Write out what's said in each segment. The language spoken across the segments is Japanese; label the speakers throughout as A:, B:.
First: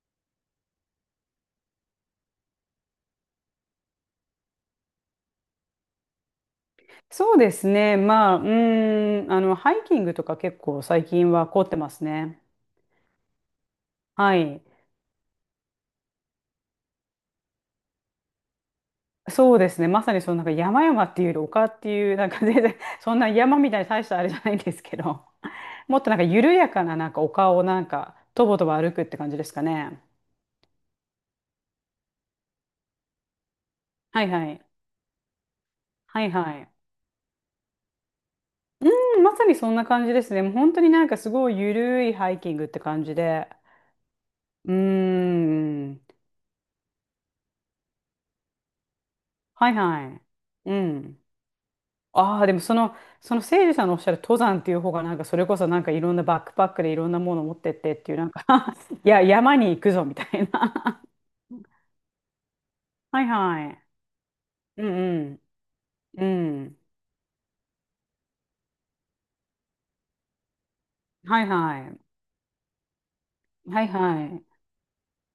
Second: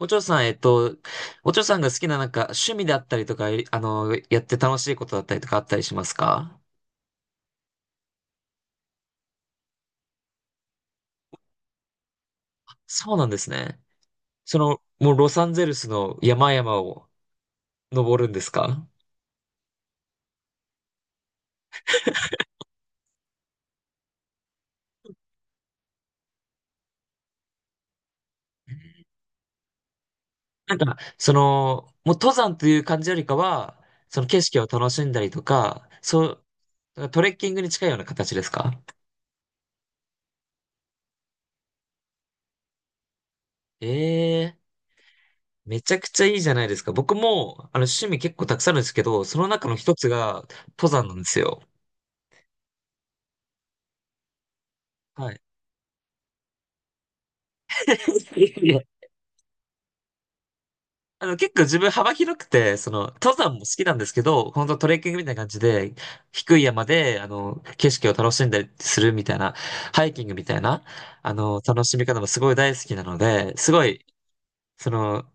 A: お嬢さん、お嬢さんが好きななんか趣味だったりとか、いあの、やって楽しいことだったりとかあったりしますか？
B: そうですね。ハイキングとか結構最近は凝ってますね。
A: そうなんですね。
B: はい。
A: もうロサンゼルスの山々を登るんですか？
B: そうですね。まさに山々っていうより丘っていう、全然、そんな山みたいに大したあれじゃないんですけど、もっと緩やかな丘をとぼとぼ歩くって感じですかね。
A: その、もう登山という感じよりかは、そ
B: は
A: の
B: い
A: 景
B: は
A: 色を
B: い。
A: 楽しんだりとか、
B: は
A: そう、
B: いはい。
A: だからトレッキングに近いような形ですか？
B: うん、まさにそんな感じですね。もう本当にすごい緩いハイキングって感じで。
A: ええ。
B: うー
A: めちゃ
B: ん。
A: くちゃいいじゃないですか。僕も、趣味結構たくさんあるんですけど、その中
B: はい
A: の一つ
B: はい。
A: が
B: う
A: 登山なん
B: ん。
A: ですよ。
B: ああ、でも聖司さんのおっしゃる登山っていう方がなんか
A: は
B: そ
A: い。
B: れこそなんかいろんなバックパックでいろんなもの持ってってっていういや、山に行くぞみたいな。
A: 結構自分幅広くて、
B: はい
A: 登山も好
B: は
A: き
B: い。
A: なんですけど、本当
B: う
A: トレッキングみたい
B: ん
A: な感じで、
B: うん。う
A: 低い
B: ん。
A: 山で、景色を楽しんだりするみたいな、ハイキングみたいな、
B: はいは
A: 楽し
B: い。
A: み方もすごい大好きなので、す
B: は
A: ご
B: い
A: い、
B: はい。
A: その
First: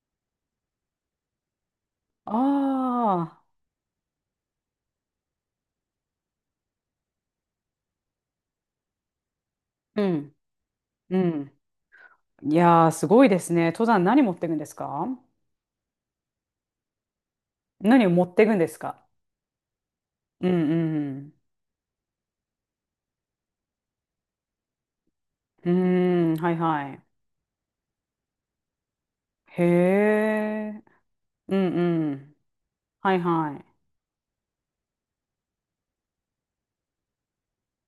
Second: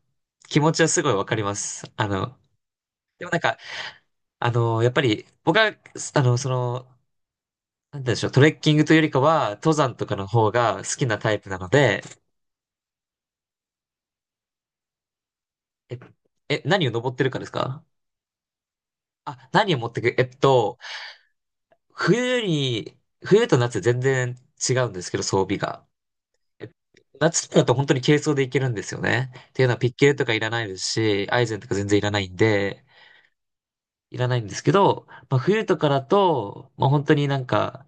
A: 気持ちはすごいわかります。
B: あ
A: でも
B: あ。
A: なんか、やっぱり、僕は、あの、その、なんて言うんでしょう、トレッキングというよりかは、登山
B: う
A: とかの
B: ん。
A: 方が好きな
B: う
A: タイプな
B: ん。
A: ので、
B: いやー、すごいですね。登山何持っていくんですか？
A: え、え、何を登ってるかですか？
B: 何を持っていくんですか？
A: あ、何を持ってく、
B: うんうん。
A: 冬に、冬と夏全然違うんですけど、装備
B: うー
A: が。
B: ん。はい
A: え
B: はい。
A: 夏だと本当に軽装でいけるんですよね。って
B: へ
A: いうのはピッケルとかいらないで
B: え。
A: すし、アイゼ
B: う
A: ンと
B: ん
A: か全然いら
B: う
A: ないん
B: ん。
A: で、
B: はいは
A: いらないんですけど、まあ、冬とかだと、まあ、本当になんか、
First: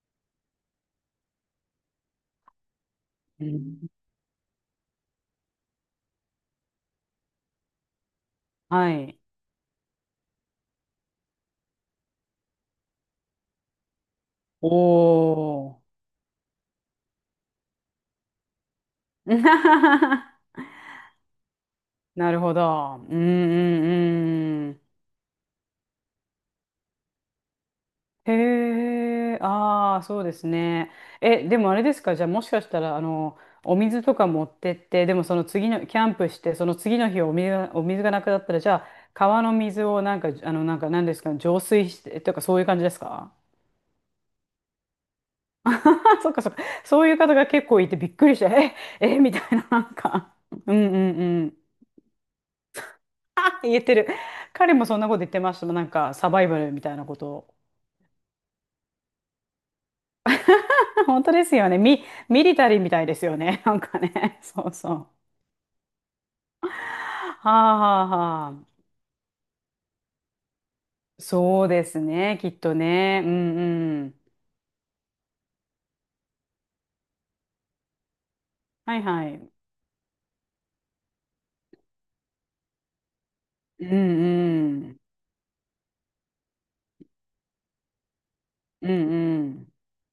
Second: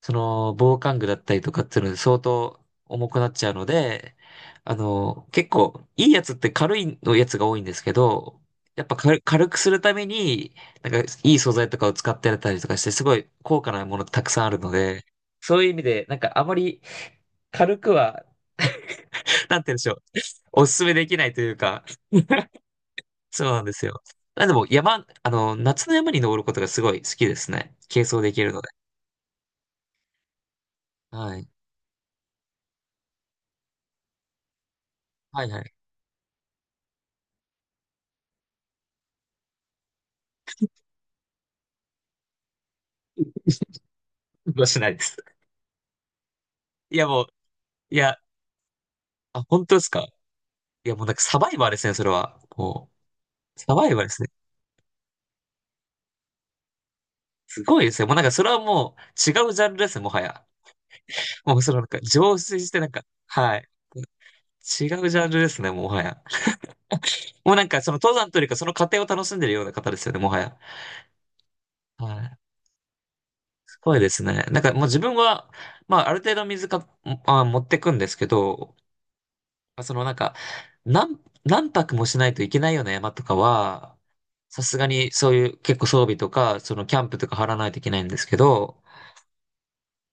A: その防寒具だったりとかっていうので相当重くなっ
B: い。
A: ちゃ
B: う
A: うの
B: ん。
A: で、結構いいやつって軽いのやつが多いんですけど、やっ
B: は
A: ぱ
B: い。
A: 軽くするために、なんかいい素材とかを使ってやったりとかして、すごい高価なものたくさんあるので、
B: お
A: そういう意
B: お。
A: 味で、なんかあまり軽くは、なんて言うんでしょう、おすすめできないというか、
B: なるほど。うんう
A: そうなんですよ。なんでも
B: んうん。
A: 山、夏の山に登ることがすごい好きですね。軽装できるので。
B: へえ、ああ、そうですね。
A: は
B: え、
A: い。
B: でもあれですか、じゃあもしかしたら、お水とか持ってって、でもそ
A: は
B: の
A: いは
B: 次
A: い。
B: の、キャンプして、その次の日お水が、お水がなくなったら、じゃあ、川の水をなんですか、浄水して、とか、そういう感じですか？
A: 運動しないです。
B: そっかそっか。
A: い
B: そ
A: や
B: ういう
A: もう、
B: 方が結構いて
A: い
B: びっ
A: や、
B: くりして、え、え、みたい
A: あ、本
B: な、
A: 当
B: な
A: で
B: ん
A: すか？
B: か。うんう
A: いや、もうなんかサバ
B: ん。
A: イバーですね、それは。も
B: あ
A: う、サ
B: 言っ
A: バイ
B: て
A: バー
B: る。
A: ですね。
B: 彼もそんなこと言ってましたもん。なんか、サバイバルみたいなことを。
A: すごいですね。もうなんかそれはもう違うジャンルですね、もはや。
B: 本当で
A: も
B: す
A: う
B: よ
A: そ
B: ね。
A: のなんか
B: ミ、
A: 浄
B: ミリ
A: 水
B: タ
A: し
B: リ
A: て
B: ー
A: な
B: み
A: ん
B: た
A: か、
B: いですよ
A: は
B: ね。
A: い。
B: なんかね。そう
A: 違
B: そう。
A: うジャンルですね、もはや。
B: は
A: もうなん
B: あ
A: かその
B: はあ
A: 登山という
B: は
A: かその
B: あ。
A: 過程を楽しんでるような方ですよね、もはや。
B: そうです
A: はい。
B: ね。きっとね。うん
A: すごい
B: う
A: で
B: ん。
A: すね。なんかもう自分は、まあある程度水か、あ、持ってくんですけど、
B: はいはい。
A: あなんか、何、何泊もしないといけないような山とか
B: うん
A: は、さすが
B: うん。
A: にそういう結構装備とか、そのキャンプとか張らないといけないんですけど、
B: うんうん。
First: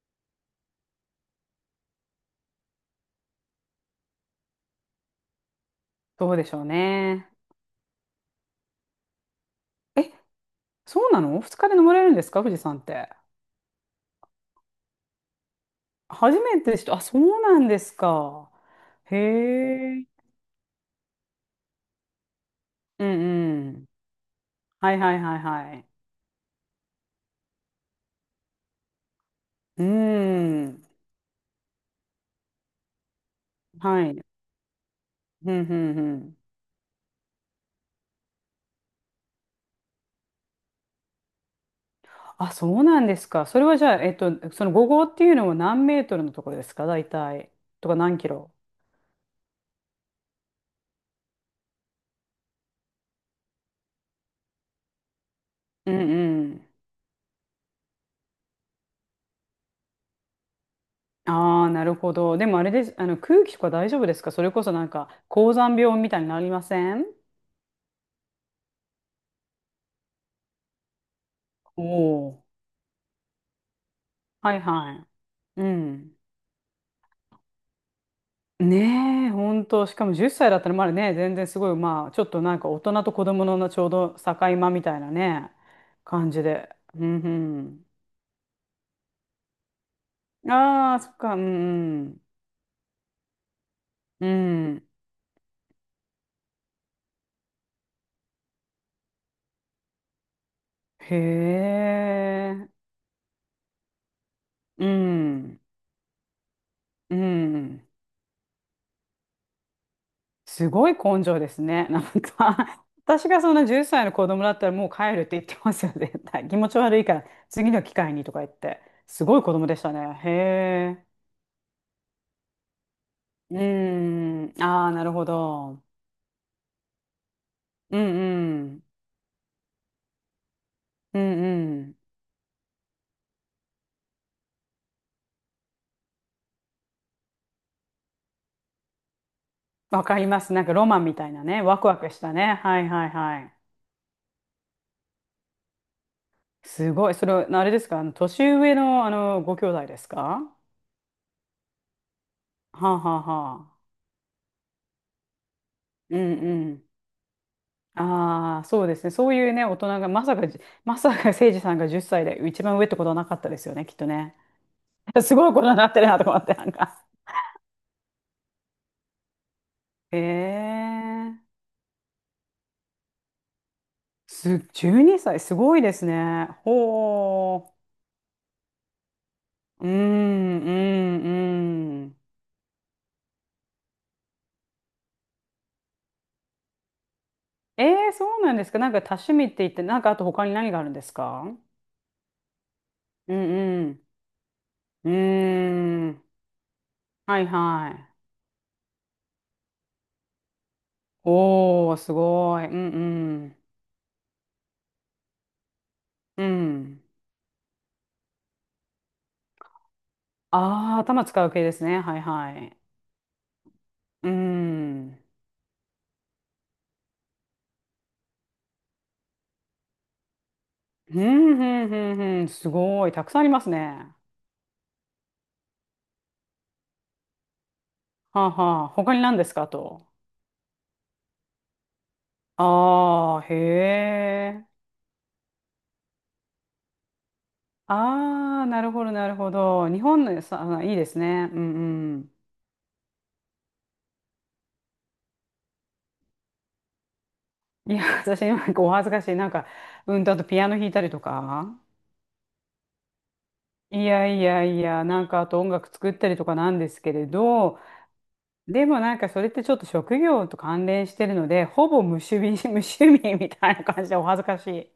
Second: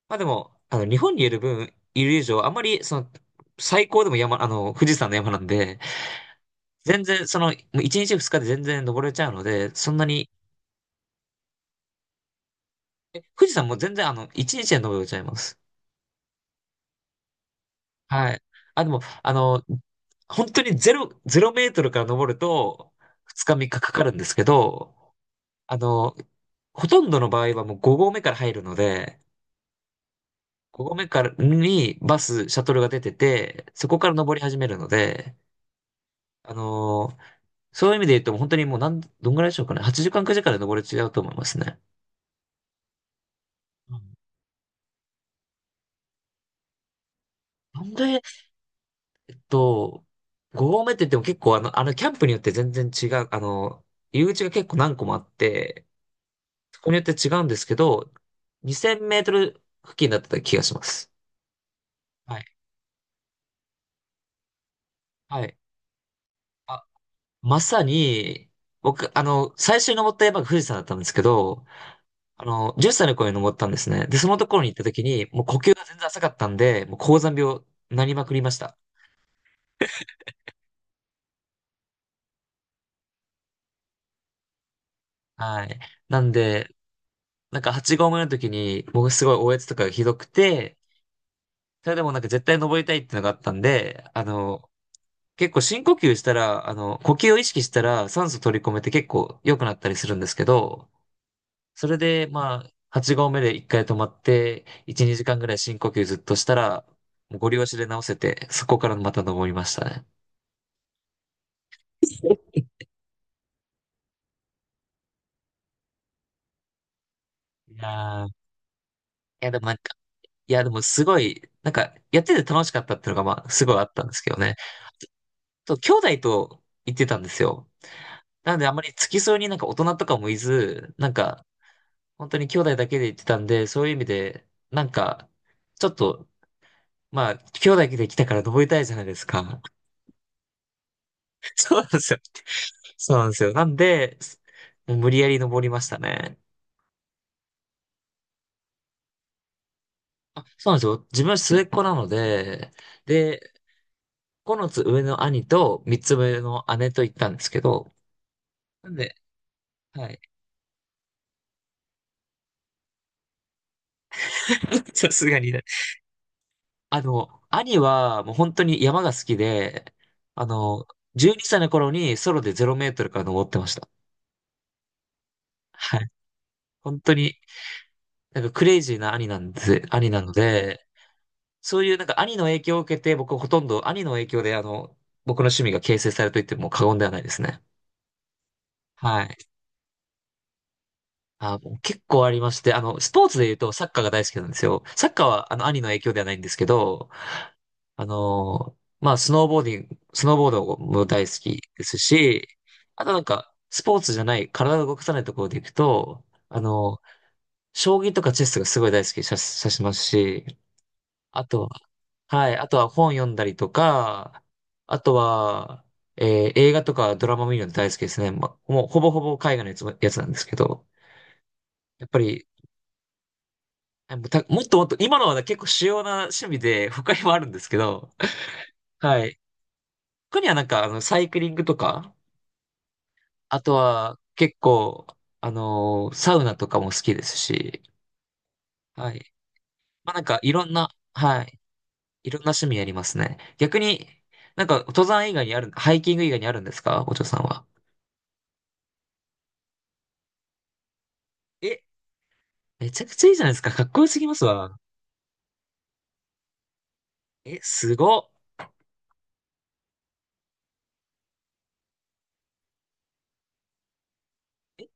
A: まあでも、日本にいる以上、あんまり最高でも山、あの、富士山の山なんで、
B: そうでしょう
A: 全然
B: ね。
A: もう1日2日で全然登れちゃうので、そんな
B: え、
A: に、
B: そうなの？二日で登れるんですか富士山って。
A: 富士山も全然1日で登れちゃいます。
B: 初めてでした。あ、そうなんです
A: はい。
B: か。
A: あ、でも、
B: へえ。
A: 本当にゼロメートルから登ると、
B: う
A: 2日3
B: んう
A: 日
B: ん。
A: かかかるんですけ
B: は
A: ど、
B: いはいはいは
A: あ
B: い。
A: の、ほとんどの場合はもう5合目から入るので、
B: う
A: 5
B: ん。
A: 合目からにシャトルが出てて、そこ
B: は
A: から
B: い。
A: 登り始めるので、
B: うん、うん、うん。
A: あのーそういう意味で言うとも本当にもうどんぐらいでしょうかね。8時間、9時間で登れ違うと思いますね。
B: あ、そうなんですか。それはじ
A: う
B: ゃ
A: ん。
B: あ、その5号っていうのは何メートルのところですか、大体。
A: な
B: と
A: ん
B: か
A: で、
B: 何キロ。
A: っと、5合目って言っても結構キャンプによって全然違う、入り口が結構何個もあって、
B: うんうん。
A: そこによって違うんですけど、2000メートル付近だった気がします。
B: ああ、なるほど。
A: は
B: で
A: い。
B: もあれです。あの、空気とか大丈夫ですか？それこそなんか、
A: は
B: 高
A: い。
B: 山病みたいになりません？
A: まさに、僕、最初に登った山が富士山だったんですけど、
B: おおー。
A: 10歳の頃に登ったんですね。で、そのと
B: は
A: こ
B: い
A: ろに行った時
B: は
A: に、もう呼
B: い。う
A: 吸が全然
B: ん。
A: 浅かったんで、もう高山病になりまくりました。
B: ねえ、ほんと。しかも10歳だったらまだね、全然すごい、まあ、ちょっとなんか大人と子供のちょうど境間みたいなね、
A: はい。な
B: 感
A: ん
B: じで。
A: で、
B: う
A: なんか
B: ん
A: 8合目の時に、僕すごいおえつとかがひどく
B: うん。
A: て、
B: ああ、そっか、うん
A: それで
B: う
A: もな
B: ん。
A: んか絶対登りたいっていうのがあったんで、
B: うん。
A: 結構深呼吸したら、呼吸を意識したら酸素取り込めて結構良くなったりするんですけど、
B: へ
A: それで、ま
B: え。
A: あ、8合目で1回止まって、
B: う
A: 1、2時間ぐらい
B: ん。
A: 深呼吸ずっとしたら、
B: う
A: もうゴリ押しで
B: ん。
A: 直せて、そこからまた登りましたね。
B: すごい根性ですね。なんか 私がそんな10歳の子供だったらもう帰るって言ってますよ、絶対。気持ち悪いから、次
A: い
B: の機会に
A: やー、
B: とか
A: い
B: 言って。すごい
A: や
B: 子
A: でも
B: 供
A: なん
B: で
A: か、
B: したね。へ
A: いやでもすご
B: え。
A: い、なんか、やってて楽しかったっていうのが、まあ、
B: う
A: すごいあったんですけど
B: ん。
A: ね。
B: ああ、なるほど。
A: 兄弟と行ってたんですよ。
B: うん
A: なの
B: う
A: であ
B: ん。
A: まり付き添いになんか大人とかもいず、なん
B: うん
A: か、
B: うん。
A: 本当に兄弟だけで行ってたんで、そういう意味で、なんか、ちょっと、まあ、兄弟で来たから登りたいじゃないですか。
B: わかります。なんかロマンみたいなね。
A: そ
B: ワ
A: うな
B: ク
A: ん
B: ワ
A: で
B: ク
A: すよ。
B: したね。はいはい
A: そうなんで
B: は
A: す
B: い。
A: よ。なんで、もう無理やり登りましたね。
B: すごい。それ、あれですか？年上の、ご兄弟ですか？
A: あ、そうなんですよ。自分は末っ子なので、
B: はあはあ
A: で、
B: は、
A: ここのつ上の兄と三つ
B: うん
A: 上
B: う
A: の
B: ん。
A: 姉と行ったんですけど、
B: ああ、そう
A: な
B: で
A: ん
B: すね。
A: で、
B: そういうね、大人が、
A: はい。
B: まさかじ、まさか誠司さんが10歳で一番上ってことはなかったですよね、きっとね。
A: さ す
B: す
A: が
B: ご
A: に
B: いこ
A: ね。
B: とになってるなと思って、なんか。
A: 兄はもう本当に山が好きで、
B: ええ
A: あの、12
B: ー
A: 歳の頃にソロで0メートルから登ってました。
B: す、12歳、すごいで
A: は
B: す
A: い。
B: ね。
A: 本当に、
B: ほ
A: なんかクレイジーな兄なんです、
B: う。うん、
A: 兄なの
B: う
A: で、
B: ん、
A: そういう
B: う
A: なん
B: ん。
A: か兄の影響を受けて、僕ほとんど兄の影響で僕の趣味が形成されると言っても過言ではないですね。
B: ええ、そうなんですか？なんか多
A: は
B: 趣
A: い。
B: 味って言って、なんかあと他に何があるんですか？
A: あ、もう結構ありまして、スポー
B: う
A: ツで
B: ん
A: 言うとサッ
B: う
A: カー
B: ん。
A: が大好きなんですよ。サ
B: う
A: ッカーはあの兄の影
B: ー
A: 響で
B: ん。
A: はないんですけど、
B: はいは
A: あ
B: い。
A: のスノーボードも大好きで
B: おー、
A: す
B: す
A: し、
B: ごい。うんう
A: あとなんか、
B: ん。
A: スポーツじゃない、体を動かさないところで行くと、
B: うん。
A: 将棋とかチェスがすごい大好きさ、さしますし、
B: ああ、頭使
A: あ
B: う
A: と
B: 系
A: は、
B: ですね。はい
A: は
B: は
A: い。あと
B: い。
A: は本読んだりと
B: うー
A: か、あと
B: ん。
A: は、映画とかドラマ見るの大好きですね。ま、もうほぼほぼ海外のやつなんですけど、
B: ふんふんふ
A: やっ
B: ん
A: ぱ
B: ふ
A: り、
B: ん。すごい。たくさんありますね。
A: あもうたもっともっと、今のはね結構主要な趣味で、他にもあるんですけど、
B: はあ、はあ。他に
A: は
B: 何
A: い。
B: ですかと。
A: 他にはなんか、サイクリングとか、
B: ああ、へ
A: あとは結
B: え。
A: 構、サウナとかも好きですし、
B: ああ、なるほ
A: は
B: ど、な
A: い。
B: るほど。日
A: まあ、な
B: 本
A: んか、
B: の
A: いろん
B: さ、あい
A: な、
B: いです
A: は
B: ね。う
A: い。
B: んう
A: い
B: ん。
A: ろんな趣味やりますね。逆に、なんか、登山以外にある、ハイキング以外にあるんですか、お嬢さんは？
B: いや、私、なんかお恥ずかしい。なんか、うんと、あとピアノ弾いたりとか。
A: え、めちゃくちゃいいじゃないですか。かっこ
B: い
A: よすぎ
B: や
A: ま
B: い
A: す
B: や
A: わ。
B: いや、なんかあと音楽作ったりとかなんですけれ
A: え、
B: ど、
A: すごっ。
B: でもなんかそれってちょっと職業と関連してるので、ほぼ無趣味、無趣味みたいな感じでお恥ずかし
A: え、
B: い。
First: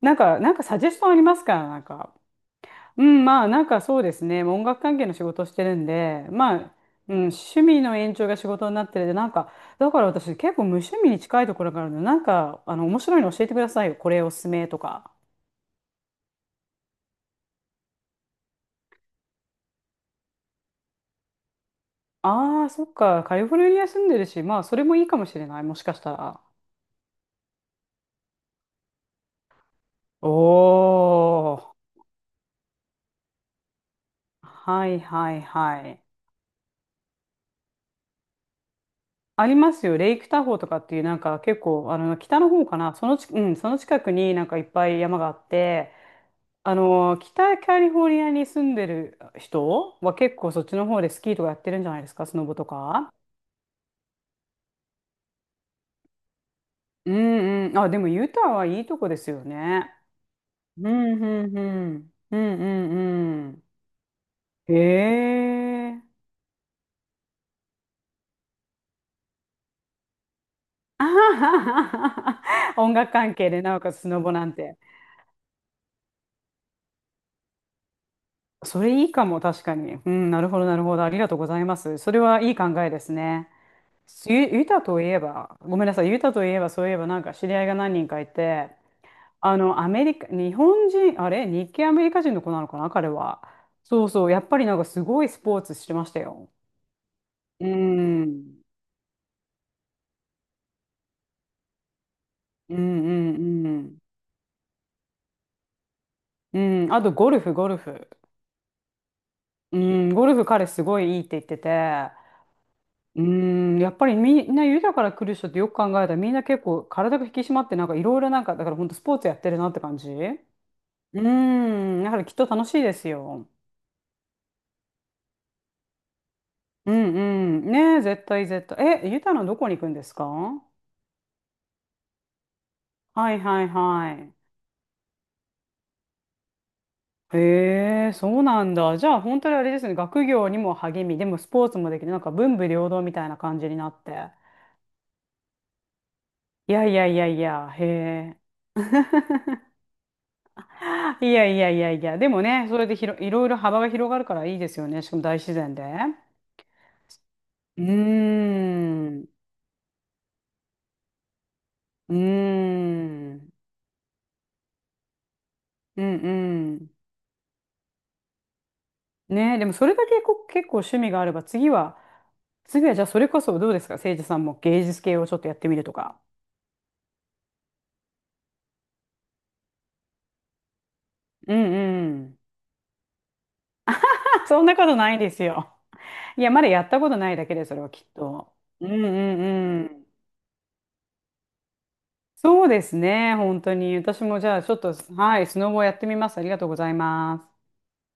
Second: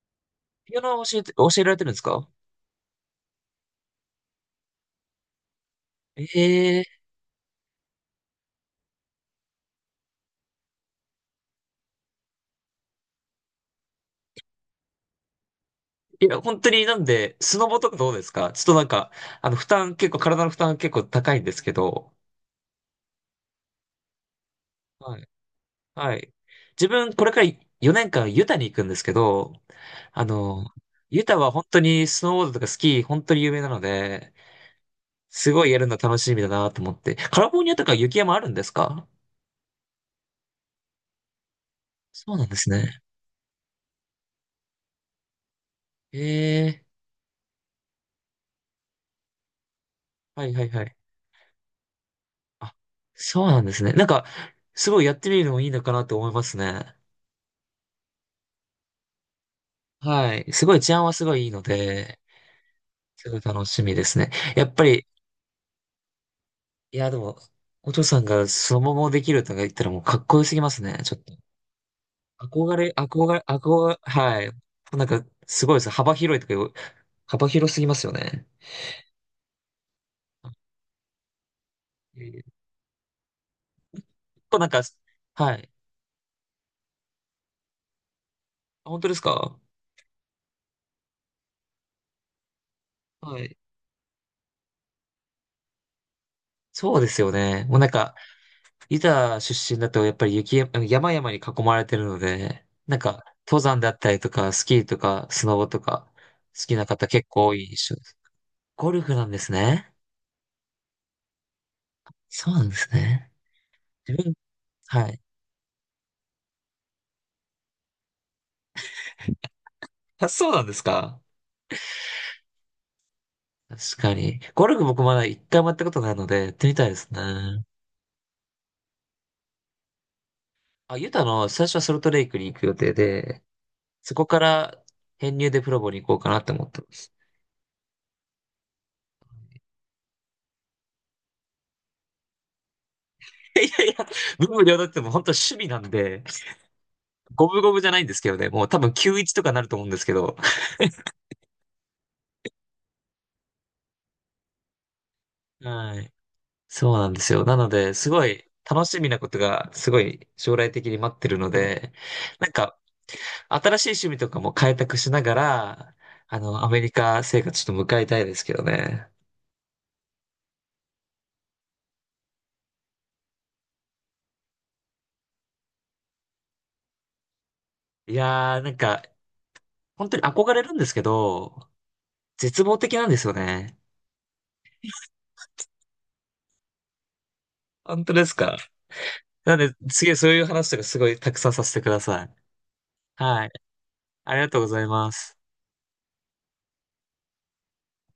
B: なんか、なんか
A: ピ
B: サ
A: ア
B: ジェ
A: ノ
B: ス
A: を
B: トあります
A: 教
B: か？
A: えられ
B: なん
A: てるんです
B: か。
A: か？
B: うん、そうですね。もう音楽関係の仕事をしてるんで、まあ、
A: ええ、
B: うん、趣味の延長が仕事になってるで、なんか、だから私結構無趣味に近いところがあるので、面白いの教えてくださいよ。これおすすめとか。
A: いや、本当になんで、スノボとかどうですか？ちょっとなんか、負担結構、体の負担結構高いんですけど、
B: ああ、そっか。カリフォルニア住んでるし、まあそれもいいか
A: は
B: も
A: い、
B: しれない。もしかした
A: はい。
B: ら。
A: 自分、これから4年間ユタに行くんですけど、あの、ユタは
B: お
A: 本
B: ー。
A: 当にスノーボードとかスキー、本当に有名なので、
B: はいはい
A: すごい
B: は
A: やるの
B: い。
A: 楽しみだなと思って。カリフォルニアとか雪山あるんですか？
B: ありますよ。レイクタホーとかっていう、なんか結構、あの、
A: そう
B: 北
A: なん
B: の
A: で
B: 方
A: す
B: かな。
A: ね。
B: そのち、うん、その近くになんかいっぱい山があって、あ
A: ええ、
B: の、北カリフォルニアに住んでる人は結
A: は
B: 構
A: い
B: そ
A: は
B: っ
A: い
B: ち
A: は
B: の
A: い。
B: 方でスキーとかやってるんじゃないですか、スノボと
A: あ、
B: か。
A: そうなんですね。なんか、すごいやってみるのもいいのかなと思いますね。
B: うんうん。あ、でもユタはいいとこですよね。
A: はい。すごい
B: う
A: 治安は
B: ん
A: すごいい
B: う
A: い
B: ん
A: の
B: うん。
A: で、
B: うんう
A: すごい
B: んうん。
A: 楽しみですね。やっぱり、
B: へえ。
A: いや、でも、お嬢さんがそのままできるとか言ったらもうかっこよすぎます ね。
B: あ
A: ちょっと。
B: はははは、
A: 憧れ、
B: 音楽
A: 憧
B: 関
A: れ、
B: 係で、なお
A: 憧
B: か
A: れ、
B: つスノボ
A: は
B: な
A: い。
B: んて。
A: なんか、すごいです。幅広すぎますよね。
B: それいいかも、確かに。うん、なるほど、なるほど。ありがとうございます。それ
A: え
B: はいい
A: ー
B: 考えですね。ユ、
A: こう
B: ユ
A: なん
B: タ
A: か、
B: といえ
A: は
B: ば、
A: い。
B: ごめんなさい、ユタといえば、そういえば、なんか知り合いが何人かいて、
A: あ、本当です
B: あ
A: か？
B: の、アメリカ、日本人、あれ、日系アメリカ人の子なのかな、彼
A: は
B: は。
A: い。
B: そうそう、やっぱりなんかすごいスポーツしてましたよ。
A: そうですよね。
B: う
A: もうなんか、
B: ん、
A: ユタ出身だとやっぱり山々に囲まれてるので、
B: うん、
A: なんか
B: う
A: 登
B: ん、う
A: 山だっ
B: ん。
A: たりとか、スキーとか、スノボとか、
B: う
A: 好きな
B: ん、あ
A: 方
B: と
A: 結
B: ゴル
A: 構
B: フ、
A: 多い
B: ゴル
A: 印象で
B: フ。
A: す。ゴルフなんです
B: う
A: ね。
B: ん、ゴルフ彼すごいいいって言ってて、
A: そうなんです
B: うー
A: ね。
B: ん、やっぱり
A: 自分、
B: みんな豊か
A: は
B: ら
A: い。
B: 来る人ってよく考えたらみんな結構体が引き締まってなんかいろいろなんかだから本当スポーツやってるなって感じ、
A: あ、
B: う
A: そうなんですか。
B: ーん、だからきっと楽しいですよ。
A: 確かに。ゴルフ僕まだ一回もやったことないので、やってみたい
B: う
A: です
B: ん
A: ね。
B: うん。ねえ、絶対絶対。え、ゆたのどこに行くんですか？は
A: あ、ユタの最初はソルトレイクに行く予定
B: い
A: で、
B: はい
A: そこ
B: は
A: から編入でプロボに行こうかなって思ってます。
B: い。へえ、そうなんだ。じゃあ本当にあれですね、学業にも励み、でもスポーツもできる、なんか文武両道みたいな感じ
A: い
B: に
A: やい
B: な
A: や、
B: って。
A: 文武両道ってもう本当趣味なんで、
B: いやいやいやい
A: 五分
B: や、
A: 五分
B: へ
A: じゃないんですけど
B: え。
A: ね、もう多分9-1とかなると思うんですけど。
B: いやいやいやいや、でもね、それでひろ、いろいろ幅が広がるからいいですよね。しかも大自然で。
A: はい。そうなんですよ。なの
B: うー
A: で、すごい楽しみな
B: ん、
A: こ
B: う
A: とが、すごい将来的に待ってるので、
B: ー
A: なんか、
B: ん、
A: 新しい趣味とかも開拓しながら、
B: うん
A: ア
B: う
A: メ
B: ん。
A: リカ生活ちょっと迎えたいですけどね。
B: ねえ、でもそれだけこ結構趣味があれば、次は、次はじゃあそれこそどうですか、誠治さんも芸術系をちょっとやってみるとか。
A: いやー、なんか、本当に憧れるんですけ
B: う
A: ど、
B: んうん。
A: 絶望的なんですよね。
B: そんなことないですよ。いや、まだやったことないだけで、それはき
A: 本
B: っ
A: 当です
B: と。
A: か？
B: うんうん
A: なので、
B: うん。
A: 次そういう話とかすごいたくさんさせてください。
B: そうですね、
A: はい。
B: 本当に。私
A: あ
B: も
A: り
B: じ
A: が
B: ゃ
A: とう
B: あ
A: ご
B: ちょ
A: ざ
B: っ
A: い
B: と、
A: ます。
B: はい、スノボやってみます。ありがとうございます。